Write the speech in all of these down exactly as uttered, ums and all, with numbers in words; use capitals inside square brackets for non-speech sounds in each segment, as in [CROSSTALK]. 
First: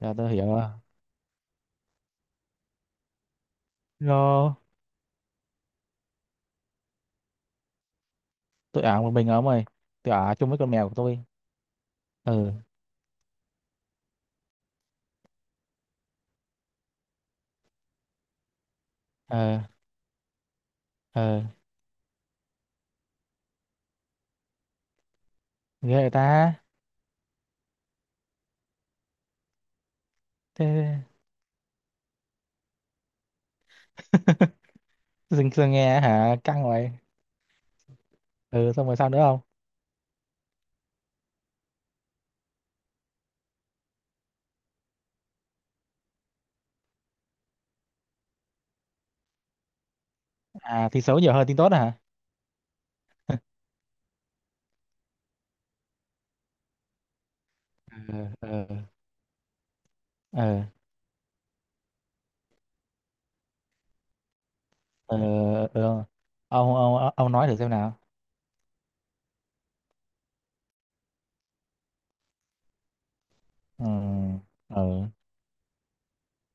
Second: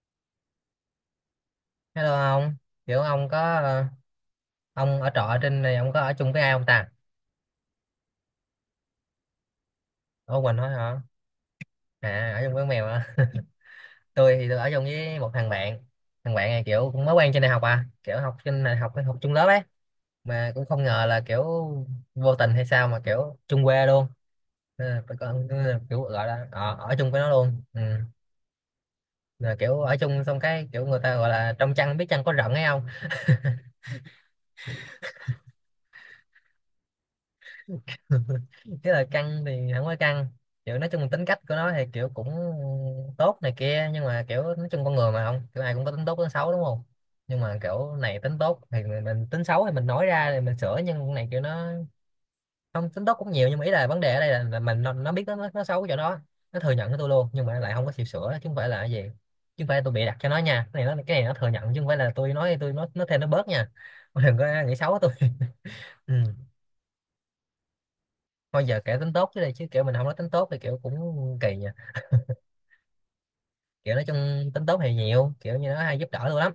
Dạ tôi hiểu rồi. Hello ông, kiểu ông có ờ, Lo ông ở trọ ở trên này ông có ở chung với ai không ta? tôi ở một mình ở mày. Tôi ở Ở chung Quỳnh với thôi con mèo của hả? tôi. À ở Ừ, chung với con mèo hả? [LAUGHS] Tôi thì tôi ở chung với một thằng bạn. Thằng bạn này kiểu cũng mới quen trên đại học à, kiểu học trên đại học học chung lớp ờ, ấy, mà cũng không ngờ là ờ, kiểu vô tình hay sao mà kiểu chung quê luôn. Nên là còn ghê kiểu vậy gọi là ta. ờ, ở chung với nó luôn. Ừ. Là kiểu ở chung xong cái kiểu Thế người ta gọi là trong chăn biết chăn có rận ấy không. [LAUGHS] dừng dừng nghe hả? Căng vậy. [LAUGHS] Ừ, xong Thế rồi là sao nữa không? căng thì không có căng, kiểu nói chung tính cách của nó thì kiểu cũng tốt này kia, nhưng mà kiểu nói chung con người mà, không kiểu ai cũng có tính tốt tính xấu đúng không. Nhưng mà kiểu này tính tốt thì mình, mình tính xấu thì mình nói ra thì mình sửa, À, nhưng thì con xấu này nhiều kiểu hơn tin nó tốt hả? không, tính tốt cũng nhiều, nhưng mà ý là vấn đề ở đây là, là mình nó, nó biết nó, nó nó xấu cái chỗ đó, nó thừa nhận với tôi luôn nhưng mà lại không có chịu Ừ, sửa, chứ không ừ, phải là cái gì, chứ không phải là tôi bịa đặt cho nó ừ, nha, cái này nó, cái này nó thừa nhận chứ không phải là tôi nói tôi nói nó thêm nó bớt nha. [LAUGHS] Đừng có nghĩ xấu tôi. ừ, [LAUGHS] ừ. Ừ. Ông, ông, ông nói thử xem nào. Thôi giờ kể tính tốt chứ đây, chứ kiểu mình không nói tính tốt thì kiểu cũng kỳ nhỉ. Ừ, Kiểu nói chung tính tốt thì ừ, nhiều, kiểu như nó hay giúp đỡ tôi lắm.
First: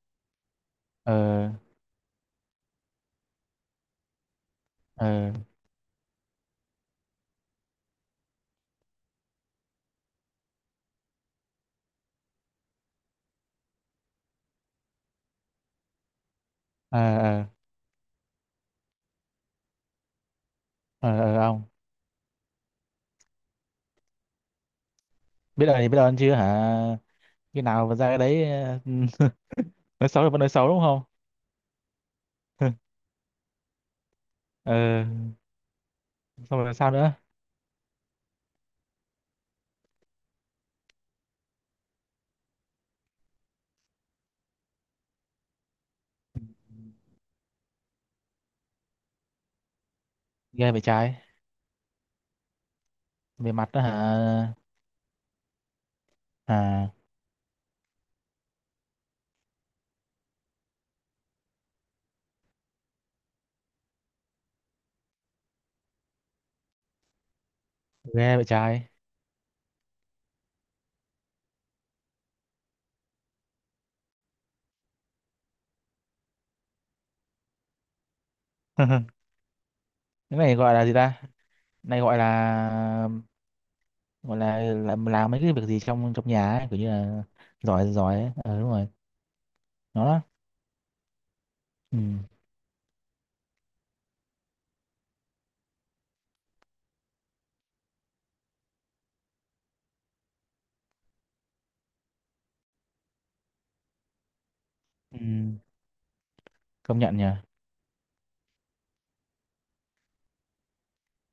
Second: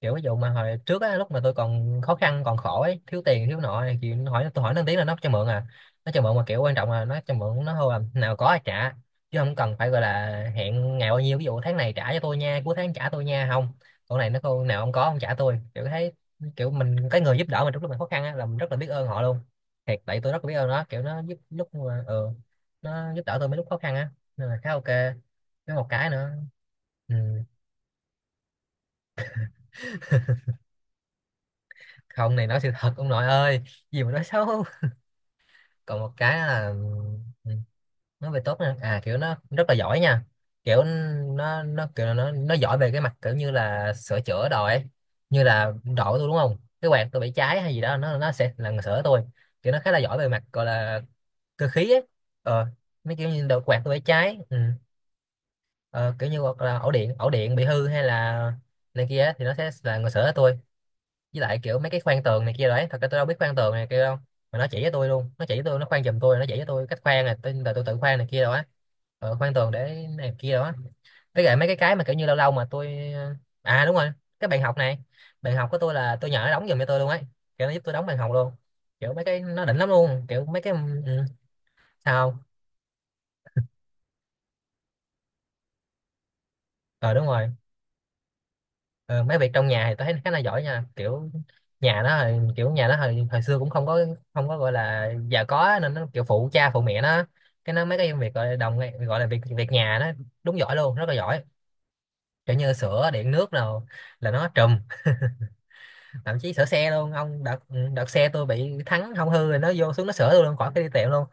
Kiểu ví dụ mà hồi trước ừ, á, lúc mà tôi còn khó khăn còn khổ ấy, thiếu tiền thiếu nọ này, thì nó hỏi tôi, hỏi nó tiếng là nó cho ừ, mượn à. Nó cho mượn mà kiểu quan trọng là nó cho mượn, nó hô là nào có ai trả, chứ không cần phải gọi là hẹn ngày bao nhiêu, ví dụ tháng này trả cho tôi nha, cuối tháng trả tôi nha, không. Còn này nó, cô nào không có, không trả tôi, kiểu thấy kiểu mình, ừ, cái người giúp đỡ mình trong lúc mình khó khăn á, là mình rất là biết ơn họ luôn. Thiệt tại tôi rất là biết ơn nó, kiểu ừ, ừ, nó ừ, giúp ông. lúc mà ừ, nó giúp đỡ tôi mấy lúc khó khăn á, nên là khá ok. Biết Với ơn một thì biết cái ơn nữa. chứ hả? Ừ. Khi nào mà ra cái đấy [LAUGHS] nói xấu là vẫn nói xấu đúng không? Không này nói sự [LAUGHS] thật ông nội ơi, gì mà nói xấu. Ừ, Còn một cái xong là, rồi sao nữa? ừ, nói về tốt nè, à kiểu nó rất là giỏi nha, kiểu nó nó kiểu là nó nó giỏi về cái mặt kiểu như là sửa chữa đồ ấy, như là độ tôi đúng không, cái quạt tôi bị cháy hay gì đó nó nó sẽ là người sửa tôi. Kiểu nó khá là giỏi về mặt gọi Ghê vậy là trái. cơ khí ấy. ờ Mấy kiểu như Về đồ mặt quạt đó tôi bị cháy. hả? Ừ. Ờ, kiểu như hoặc là ổ À, điện ổ điện bị hư hay là này kia ấy, thì nó sẽ là người sửa tôi. Với lại kiểu mấy cái khoan tường này kia đấy, thật ra tôi đâu biết khoan tường này kia đâu, mà nó chỉ với tôi luôn, nó chỉ với tôi, nó khoan giùm tôi, nó chỉ với tôi cách khoan này, tôi là tôi tự khoan này ghê kia vậy đó á. trái. Ờ, khoan tường để này kia đó. Với lại mấy cái cái mà kiểu như lâu lâu mà tôi ờ, à đúng rồi, cái bàn học này, bàn học của tôi là tôi nhờ nó đóng giùm cho tôi luôn ấy, kiểu nó giúp tôi đóng bàn học luôn. [LAUGHS] Kiểu mấy cái nó đỉnh lắm luôn, Cái kiểu này mấy cái. gọi ừ, là gì ta? ừ, Này gọi Sao không? là gọi là làm, làm mấy cái việc gì trong trong nhà ấy, kiểu như Ờ là đúng rồi. giỏi giỏi ấy. Ờ đúng rồi. Ờ, mấy việc trong nhà thì tôi Nó thấy đó. khá là giỏi nha. Kiểu Ừ. nhà nó hồi- kiểu nhà nó hồi, hồi xưa cũng không có, không có gọi là già có á, nên nó kiểu phụ cha phụ mẹ nó. Cái nó mấy cái việc gọi là đồng, gọi là việc việc nhà nó đúng giỏi luôn, rất là giỏi, kiểu như sửa điện nước nào, là nó trùm. Ừ. Thậm chí sửa xe Công luôn nhận nhỉ. ông, đợt, đợt xe tôi bị thắng hỏng hư rồi, nó vô xuống nó sửa tôi luôn, khỏi cái đi tiệm luôn.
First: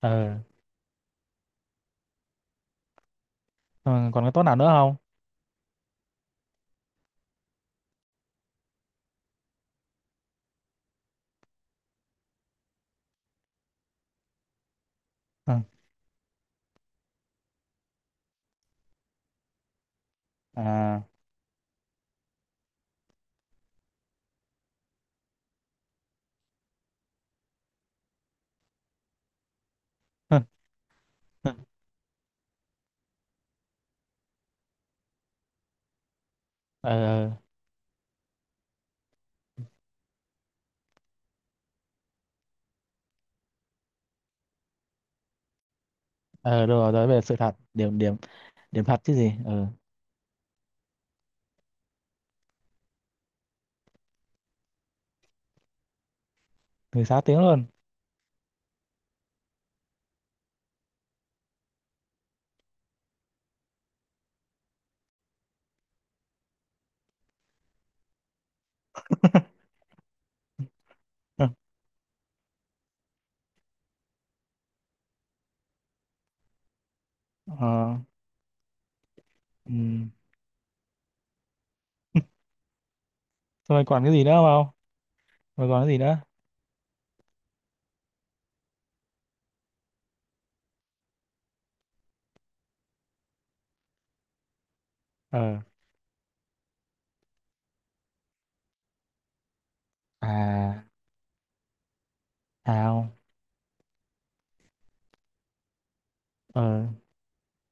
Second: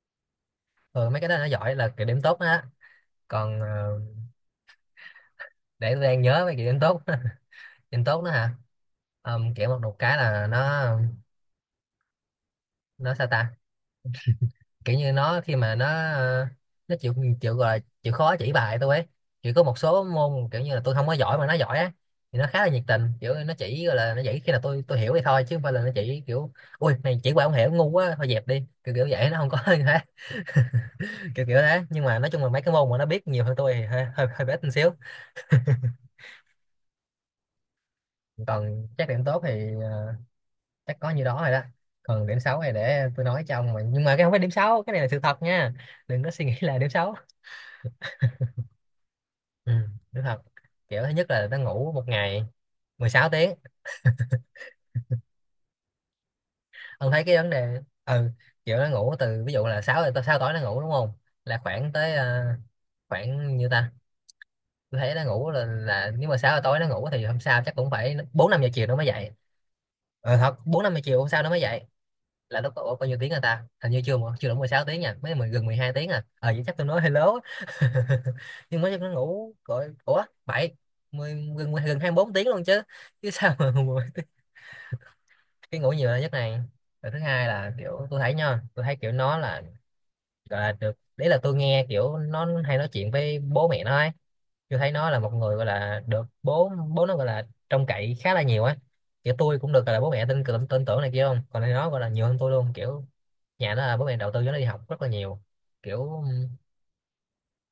Ờ. Ừ, mấy cái đó nó giỏi là kiểu điểm tốt đó á. Còn ờ, Còn còn cái tốt nào nữa không? để tôi đang nhớ mấy kiểu điểm tốt. [LAUGHS] Điểm tốt đó hả. Ờ, kiểu một, một cái là nó nó sao ta, kiểu như nó khi Ừ. mà nó ờ, nó chịu, chịu gọi là chịu khó chỉ bài tôi ấy. Chỉ có một số môn kiểu như là tôi À. không có giỏi mà nó giỏi á, thì nó khá là nhiệt tình, kiểu nó chỉ gọi là nó chỉ khi nào tôi tôi hiểu thì thôi, chứ không phải là nó chỉ kiểu ui này chỉ qua không hiểu ngu quá thôi dẹp đi, kiểu kiểu vậy, nó không có [LAUGHS] như thế, kiểu [LAUGHS] Ờ, kiểu thế. Nhưng mà nói chung là mấy cái môn mà nó biết nhiều hơn tôi thì hơi hơi, hơi bé tí xíu. ờ, Còn chắc điểm tốt thì ờ, chắc có như đó rồi đó. Còn điểm xấu này để tôi nói cho ông, mà nhưng mà cái không phải điểm xấu, cái này là sự thật nha, đừng có suy nghĩ ờ, đúng là điểm rồi, nói xấu. về sự thật. Điểm điểm Điểm thật chứ gì. Ờ, ừ, Đúng thật. Kiểu thứ nhất là nó ngủ một ngày mười sáu tiếng. người Ông sáu thấy cái tiếng vấn luôn. đề. Ừ. Kiểu nó ngủ từ ví dụ là sáu tới sáu tối nó ngủ đúng không, là khoảng tới ờ, khoảng như ta. Tôi thấy nó ngủ là, là nếu mà sáu giờ tối nó ngủ thì hôm sau chắc cũng phải bốn năm giờ chiều nó mới dậy. [LAUGHS] Ờ thật, bốn năm giờ chiều hôm sau nó mới dậy. Là lúc đó ủa, bao nhiêu tiếng rồi ta, hình như chưa mà- chưa đủ mười sáu tiếng nha, mấy mười- gần mười hai tiếng à, ờ vậy chắc tôi nói hello. Ờ, [LAUGHS] Nhưng mới chắc nó ngủ ừ. gọi ủa bảy mười gần gần hai mươi bốn tiếng luôn chứ, chứ sao mà. Thôi còn cái [LAUGHS] gì nữa không? Rồi Cái còn cái ngủ gì nhiều nữa? là nhất này. Rồi thứ hai là kiểu tôi thấy nha, tôi thấy kiểu nó là gọi là được đấy, là tôi nghe kiểu nó hay nói chuyện với bố mẹ nó ấy. Tôi thấy nó là một Ờ, người gọi là được bố bố nó gọi là trông cậy khá là nhiều ấy. Kiểu tôi cũng được gọi là bố mẹ tin tưởng, tin à, tưởng này kia, không còn nó gọi là nhiều hơn tôi luôn, kiểu sao? nhà nó là bố mẹ đầu tư cho nó đi học rất là nhiều. Kiểu Ờ, ờ,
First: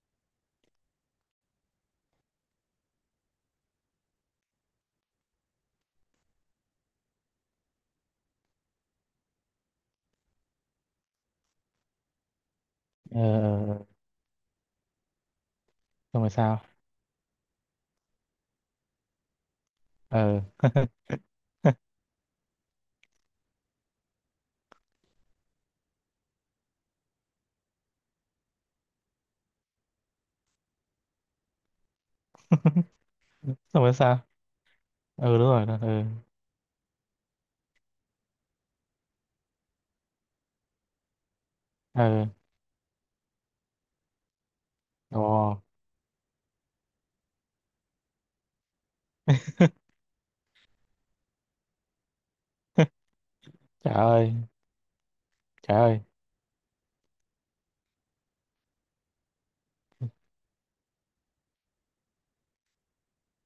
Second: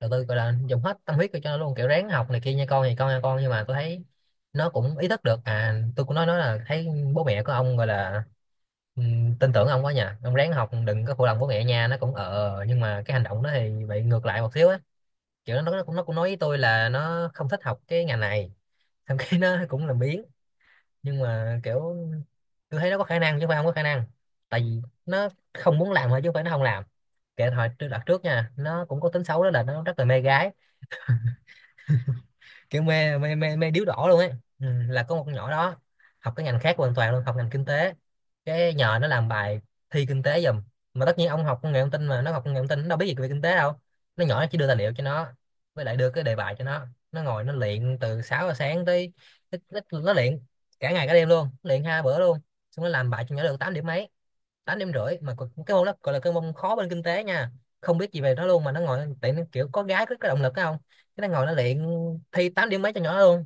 đầu tư gọi là dùng hết tâm huyết cho nó luôn, kiểu ráng học này kia nha con, thì con nha con, nhưng mà tôi thấy nó cũng ý thức được, à tôi cũng nói nó là thấy bố mẹ của ông gọi là ừm, tin tưởng ông quá nhỉ, ông ráng học đừng có phụ lòng bố mẹ nha, nó cũng ờ. Nhưng mà cái ờ, hành động đó thì ờ. bị ngược lại một xíu á. Kiểu nó nó cũng nó cũng Xong nói rồi với tôi sao? là nó không thích học cái ngành này. [LAUGHS] Thậm chí nó cũng làm biếng, Ờ, nhưng mà kiểu tôi thấy nó có khả năng chứ không phải không có khả năng, tại vì nó không muốn làm thôi chứ không phải nó không làm. Kể hồi tôi đặt trước nha, nó cũng có tính xấu đó là nó rất là mê gái, kiểu mê mê mê mê xong điếu rồi đổ luôn sao? ấy. Ừ, là có một Ừ, con đúng nhỏ rồi đó đó. Ờ, học cái ngành khác hoàn toàn luôn, học ngành kinh tế, cái nhờ nó làm bài thi kinh tế giùm. Mà tất nhiên ông học công nghệ thông tin, mà ờ. nó học công nghệ thông tin nó đâu biết gì về kinh tế đâu. Nó nhỏ, nó chỉ đưa tài liệu cho Ồ. nó, với lại đưa cái đề bài cho nó nó ngồi nó luyện từ sáu giờ sáng tới, tới, tới [LAUGHS] nó luyện cả ngày cả đêm luôn, luyện hai bữa luôn. Xong nó làm bài cho nhỏ được tám điểm Trời mấy, ơi, tám điểm rưỡi, mà còn- cái trời môn đó ơi. gọi là cái môn khó bên kinh tế nha, không biết gì về nó luôn, mà nó ngồi tại nó kiểu có gái có, có động lực phải không, cái nó ngồi nó luyện thi tám điểm mấy cho nhỏ luôn.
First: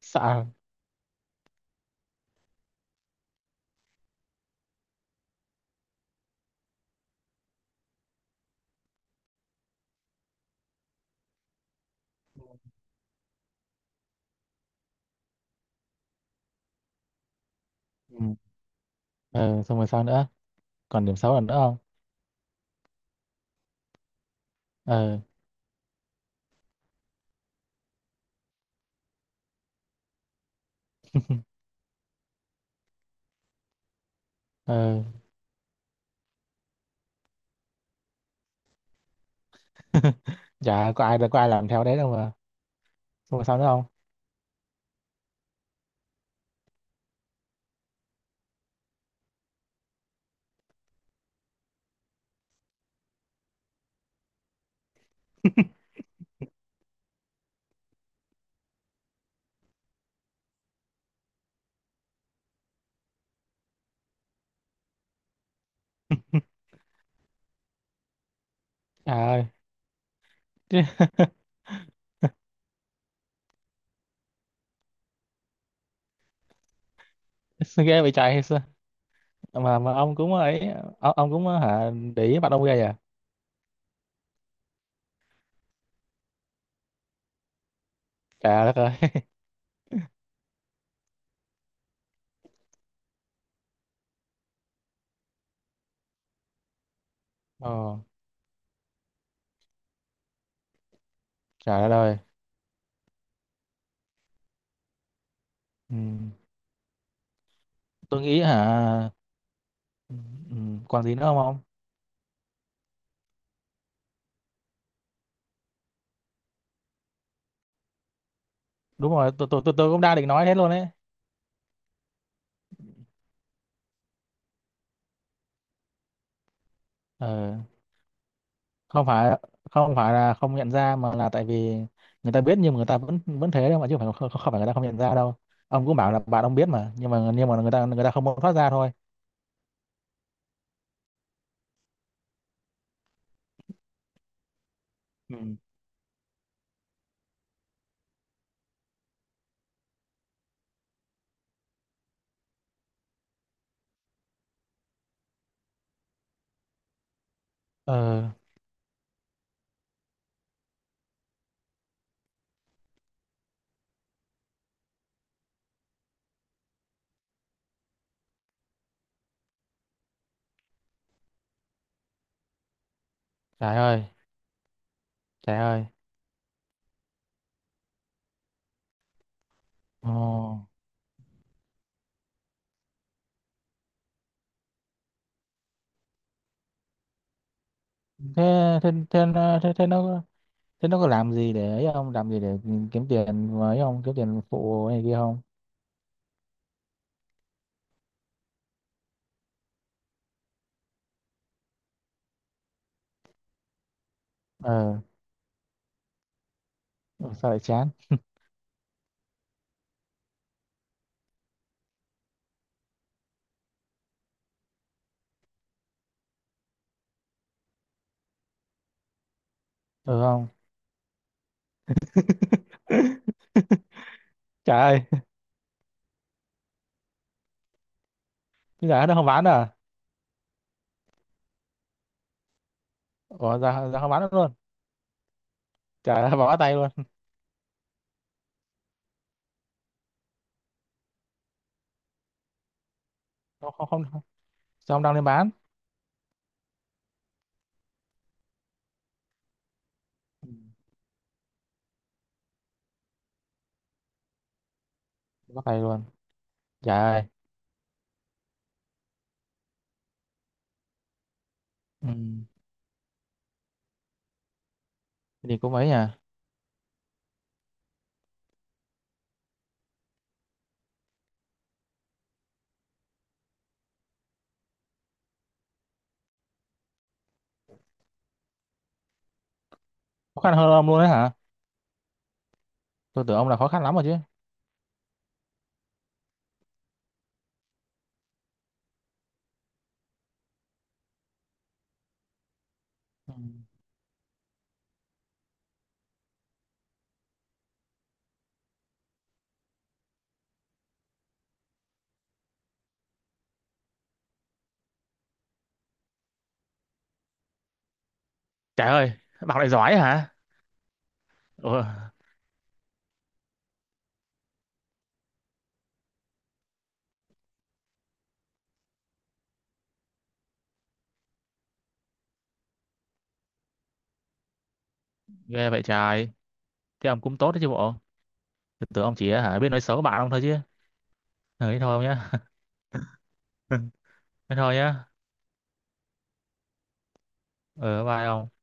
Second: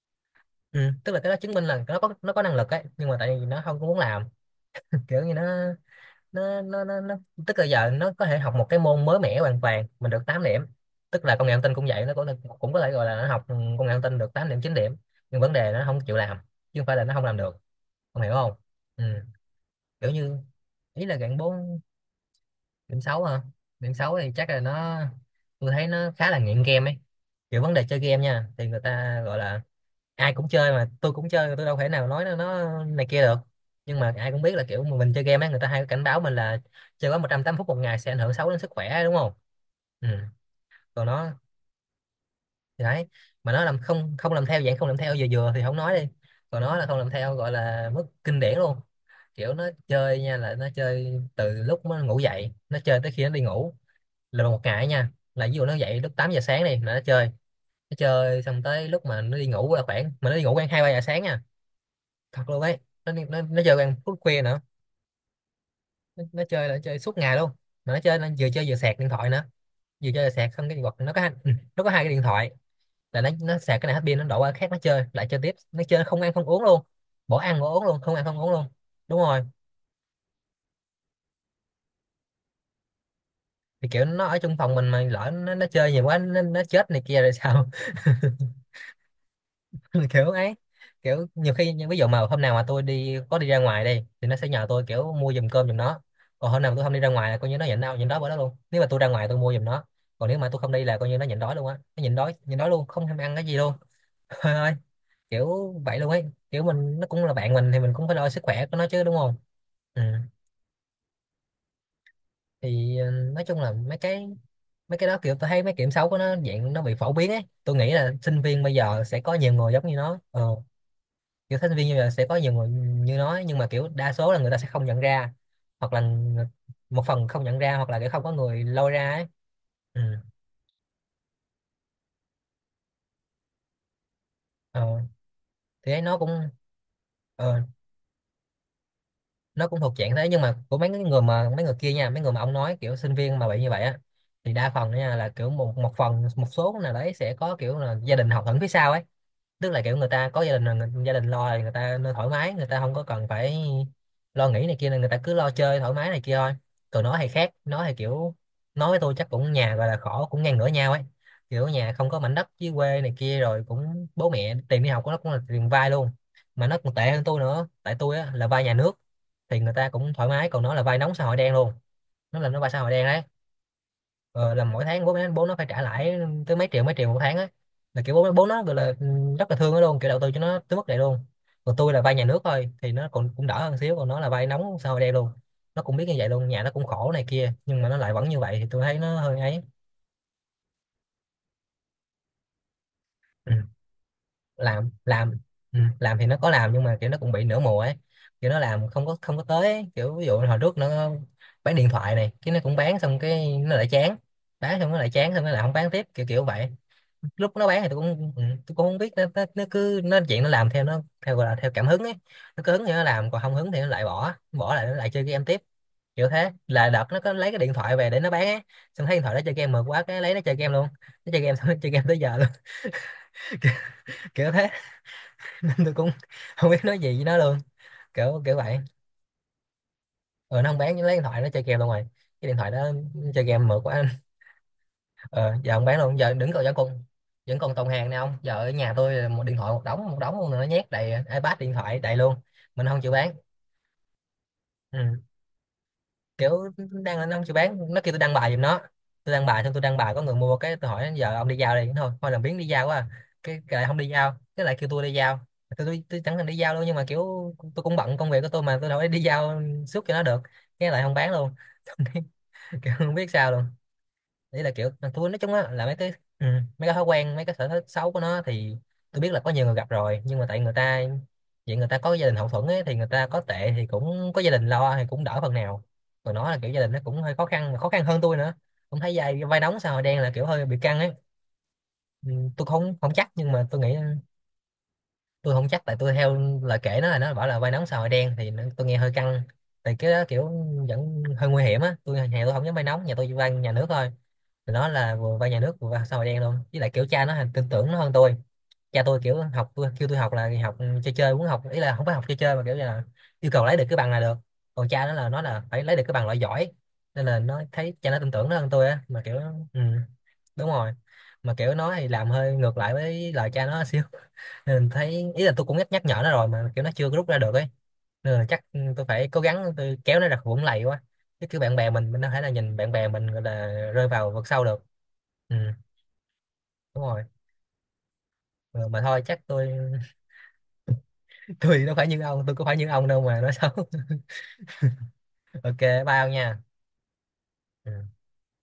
Sao? Ừ. Tức là cái đó chứng minh là nó có nó có năng lực ấy, nhưng mà tại vì nó không có muốn làm. [LAUGHS] Kiểu như nó nó nó nó, nó tức là giờ nó có thể học một cái môn mới mẻ hoàn toàn mình được tám điểm. Tức là công nghệ thông tin cũng vậy, nó cũng cũng có thể gọi là nó học ừ, công nghệ thông tin được tám điểm chín điểm. Nhưng vấn đề nó không chịu làm chứ không phải là nó không làm được. Ông hiểu Ừ. không? Ừ. Ờ, xong rồi sao Kiểu nữa? như ý Còn là điểm xấu gạn là nữa không? bốn. Điểm xấu hả? Điểm xấu thì chắc là nó... Ờ, tôi thấy nó khá là nghiện game ấy. Kiểu vấn đề chơi game nha thì người ta gọi là ai cũng chơi, mà tôi cũng chơi, tôi đâu thể nào nói nó, nó này kia được. Nhưng mà ai cũng biết là kiểu ờ. mình chơi game ấy, người ta hay cảnh báo mình là chơi quá một trăm tám mươi phút một ngày sẽ ảnh hưởng xấu đến sức khỏe, đúng không? Ừ. [LAUGHS] Chả có Còn ai, nó có ai làm theo đấy đâu mà. thì đấy, Xong rồi mà sao nó nữa làm không? không không làm theo dạng không làm theo vừa vừa thì không nói đi, còn nó là không làm theo gọi là mức kinh điển luôn. Kiểu nó chơi nha là nó chơi từ lúc nó ngủ dậy nó chơi tới khi nó đi ngủ, là một ngày ấy nha. Là ví dụ nó dậy lúc tám giờ sáng đi là nó chơi, nó chơi xong tới lúc mà nó đi ngủ là khoảng mà nó đi ngủ khoảng hai ba giờ sáng nha, thật luôn ấy. Nó nó, nó chơi khoảng phút khuya nữa. Nó, nó chơi là nó chơi suốt ngày luôn, mà nó chơi nó vừa chơi vừa sạc điện Trời thoại nữa, ơi. vừa chơi vừa sạc xong cái Chứ. quật nó có hai, ừ, nó có hai cái điện thoại. Là nó nó sạc cái này hết pin nó đổ qua cái khác nó chơi lại chơi tiếp, nó chơi không ăn không uống luôn, bỏ ăn bỏ uống [LAUGHS] luôn, Ghê vậy không ăn trời, không hay uống sao? luôn. Đúng rồi. Mà mà ông cũng ấy. Ông, ông cũng hả? Để ý mặt ông ghê à. Thì kiểu nó ở trong phòng mình mà lỡ nó, nó chơi nhiều quá nó, nó chết này kia rồi sao? Trời đất ơi. [LAUGHS] [LAUGHS] Kiểu ấy. Kiểu nhiều khi ví dụ mà hôm nào mà tôi đi có đi ra ngoài đi thì nó sẽ nhờ tôi kiểu mua giùm cơm giùm nó, còn hôm nào mà tôi không đi ra ngoài là coi như nó Ồ, nhịn đau nhịn đói bữa đó luôn. Nếu mà tôi ra ngoài tôi mua giùm nó, còn nếu mà tôi không đi là coi như nó nhịn đói luôn á, trời đất nó nhịn ơi. đói nhịn đói luôn không thèm ăn cái gì luôn. [LAUGHS] Trời ơi, kiểu Ừ. vậy luôn ấy. Kiểu mình nó cũng là bạn mình thì mình cũng phải Tôi lo nghĩ sức khỏe của nó chứ, hả, đúng không? Ừ. ừ, ừ, còn gì nữa không ông? Thì ừ, nói chung là mấy cái mấy cái đó kiểu tôi thấy mấy kiểm xấu của nó dạng nó bị phổ biến ấy, tôi nghĩ là sinh viên bây giờ Đúng sẽ rồi, có tôi nhiều tôi người tôi giống tôi như cũng đang nó. định Ừ. nói thế luôn đấy. Kiểu thích viên như là sẽ có nhiều người như nói, nhưng mà kiểu đa số là người ta sẽ không nhận ra, hoặc là người- một phần không Ờ, nhận ra hoặc là kiểu không có người lôi không ra ấy. phải không Ừ. phải là không nhận ra mà là tại vì người ta biết, nhưng mà người ta vẫn vẫn thế đâu mà, chứ không phải không, không phải người ta không nhận Ờ. ra đâu. Ông Thì cũng ấy bảo nó là bạn cũng... ông biết mà, nhưng mà nhưng mà ờ, người ta người ta không muốn thoát ra thôi. nó cũng thuộc dạng thế, nhưng mà của mấy cái người mà mấy người kia nha, mấy người mà ông nói kiểu sinh viên mà bị như vậy á, thì đa phần nha là kiểu Ừ. một một phần một số nào đấy sẽ có kiểu là gia đình hậu thuẫn phía sau ấy. Tức là kiểu người ta có gia đình là người- gia đình lo thì người ta nên thoải mái, người ta không có cần phải lo nghĩ này kia nên người ta cứ lo chơi thoải mái này kia thôi. Còn nó thì khác, nó thì Ờ, kiểu... nói với tôi chắc cũng nhà gọi là khổ cũng ngang ngửa nhau ấy. Kiểu nhà không có mảnh đất dưới quê này kia, rồi cũng bố mẹ tiền đi học của nó cũng là tiền vay luôn, mà nó còn tệ hơn tôi nữa, tại tôi á là vay nhà nước thì người ta cũng thoải mái, còn nó là vay nóng xã hội đen luôn. Nó là nó vay xã hội đen đấy. trời ơi, Ờ, là mỗi tháng bố nó bố nó trời phải trả ơi. lãi tới mấy triệu, mấy triệu một tháng á, là kiểu bố bố nó gọi là ừ, rất là thương nó luôn, kiểu đầu tư cho nó Ồ. tới mức này luôn. Còn tôi là vay nhà nước thôi thì nó còn cũng đỡ hơn xíu, còn nó là vay nóng sao đây luôn. Nó cũng biết như vậy luôn, nhà nó cũng khổ này kia nhưng mà nó lại vẫn như thế vậy thì tôi thế thấy nó thế hơi nó- ấy. thế, thế nó thế nó có làm gì để ấy, không làm gì để kiếm tiền Ừ. với, không kiếm tiền phụ Làm này kia làm. không? Ừ. Làm thì nó có làm nhưng mà kiểu nó cũng bị nửa mùa ấy, kiểu nó làm không có không có tới ấy. Kiểu ví dụ hồi trước nó bán điện thoại này, cái nó cũng bán xong cái nó lại chán, bán xong nó Ờ. lại chán, xong nó lại không bán tiếp, kiểu kiểu vậy. Sao Lúc lại nó bán thì chán? tôi cũng ừ, tôi cũng không biết nó, nó, nó cứ nó chuyện nó làm theo nó theo gọi là theo cảm hứng ấy, nó cứ hứng thì nó làm còn không hứng thì nó lại bỏ bỏ lại nó lại chơi game tiếp. Kiểu thế là đợt nó có lấy cái điện thoại về để nó bán á, xong thấy điện thoại nó chơi game mượt quá, Ừ, cái lấy nó không. chơi game luôn. Nó chơi game xong nó [LAUGHS] chơi game tới giờ luôn. [LAUGHS] [LAUGHS] Kiểu thế. Trời ơi. Nên tôi cũng không biết nói gì với nó luôn, kiểu kiểu vậy. Bây giờ nó không bán à? Ừ, nó không bán nhưng lấy điện thoại nó chơi game luôn rồi, cái điện thoại đó nó chơi Ủa, game ra mượt ra không quá. bán được luôn? Ờ, giờ không bán luôn, Trả giờ ra đứng bỏ còn vẫn tay luôn. còn, vẫn còn tồn hàng nè ông. Giờ ở nhà tôi là một điện thoại một đống, một đống luôn nữa, nhét đầy iPad, điện thoại đầy luôn, mình không chịu bán. Không, không, không. Sao không đăng Ừ. lên bán? Kiểu đang nó không chịu bán, nó kêu tôi đăng bài giùm nó, tôi đăng bài xong, tôi đăng bài có người Ừ, mua cái tôi hỏi giờ ông đi giao đi, thôi thôi làm biếng đi giao quá à. cái, cái lại không đi giao, cái lại kêu tôi đi giao. bỏ tay tôi, tôi, luôn. tôi chẳng thèm đi giao luôn nhưng Trời mà ơi. kiểu tôi cũng bận công việc của tôi mà tôi đâu có đi giao suốt cho nó được, cái lại không bán luôn. [LAUGHS] Ừ. Kiểu không biết sao luôn. Đấy là kiểu mà tôi nói Thế chung thì á cũng là ấy nhỉ. mấy cái ừ, mấy cái thói quen, mấy cái sở thích xấu của nó thì tôi biết là có nhiều người gặp rồi, nhưng mà tại người ta vậy, người ta có gia đình hậu thuẫn ấy thì người ta có tệ thì cũng có gia đình lo thì cũng đỡ phần nào. Còn nó là kiểu gia đình nó cũng hơi khó khăn, mà khó khăn hơn tôi nữa, cũng thấy vai vai nóng sao đen là Khó kiểu khăn hơi hơn bị ông căng luôn đấy ấy. hả? Ừ, tôi không không Tôi chắc tưởng ông nhưng là mà khó tôi khăn nghĩ... lắm rồi chứ. tôi không chắc tại tôi theo lời kể nó là nó bảo là vai nóng sao hội đen thì nó- tôi nghe hơi căng tại cái đó kiểu vẫn hơi nguy hiểm á. Tôi nhà tôi không dám vai nóng, nhà tôi Ừ. vai nhà nước thôi. Nó là vừa vay nhà nước vừa vai xã hội đen luôn, với lại kiểu cha nó hình- tin tưởng nó hơn tôi. Cha tôi kiểu học tôi kêu tôi học là học ừ, chơi chơi muốn học, ý là không phải học chơi chơi mà kiểu như là yêu cầu lấy được cái bằng là được. Còn cha nó là nó là phải lấy được cái bằng loại giỏi, nên là nó thấy cha nó tin tưởng nó hơn Trời tôi á, ơi. mà kiểu... Bạn lại Ừ giỏi hả? đúng rồi. Mà kiểu Ủa, nó thì làm hơi ngược lại với lời cha nó xíu. [LAUGHS] Nên thấy ý là tôi cũng nhắc nhắc nhở nó rồi mà kiểu nó chưa có rút ra được ấy, nên là chắc tôi phải cố gắng tôi kéo nó ra khỏi vũng lầy quá, chứ kiểu bạn bè mình mình đâu thể là nhìn bạn bè mình gọi là rơi vào vực sâu được. Ừ ghê vậy trời. đúng Thế ông rồi. cũng tốt đấy chứ bộ. Tôi Ừ, mà tưởng ông thôi chỉ chắc hả tôi... biết nói xấu bạn ông thôi chứ. [LAUGHS] Ừ, tôi thế nó thôi phải như nhá. ông tôi cũng phải như ông đâu mà nói xấu. [LAUGHS] Thế thôi nhá. [LAUGHS] Ok, bye ông nha. Ừ. Ừ, bye ông.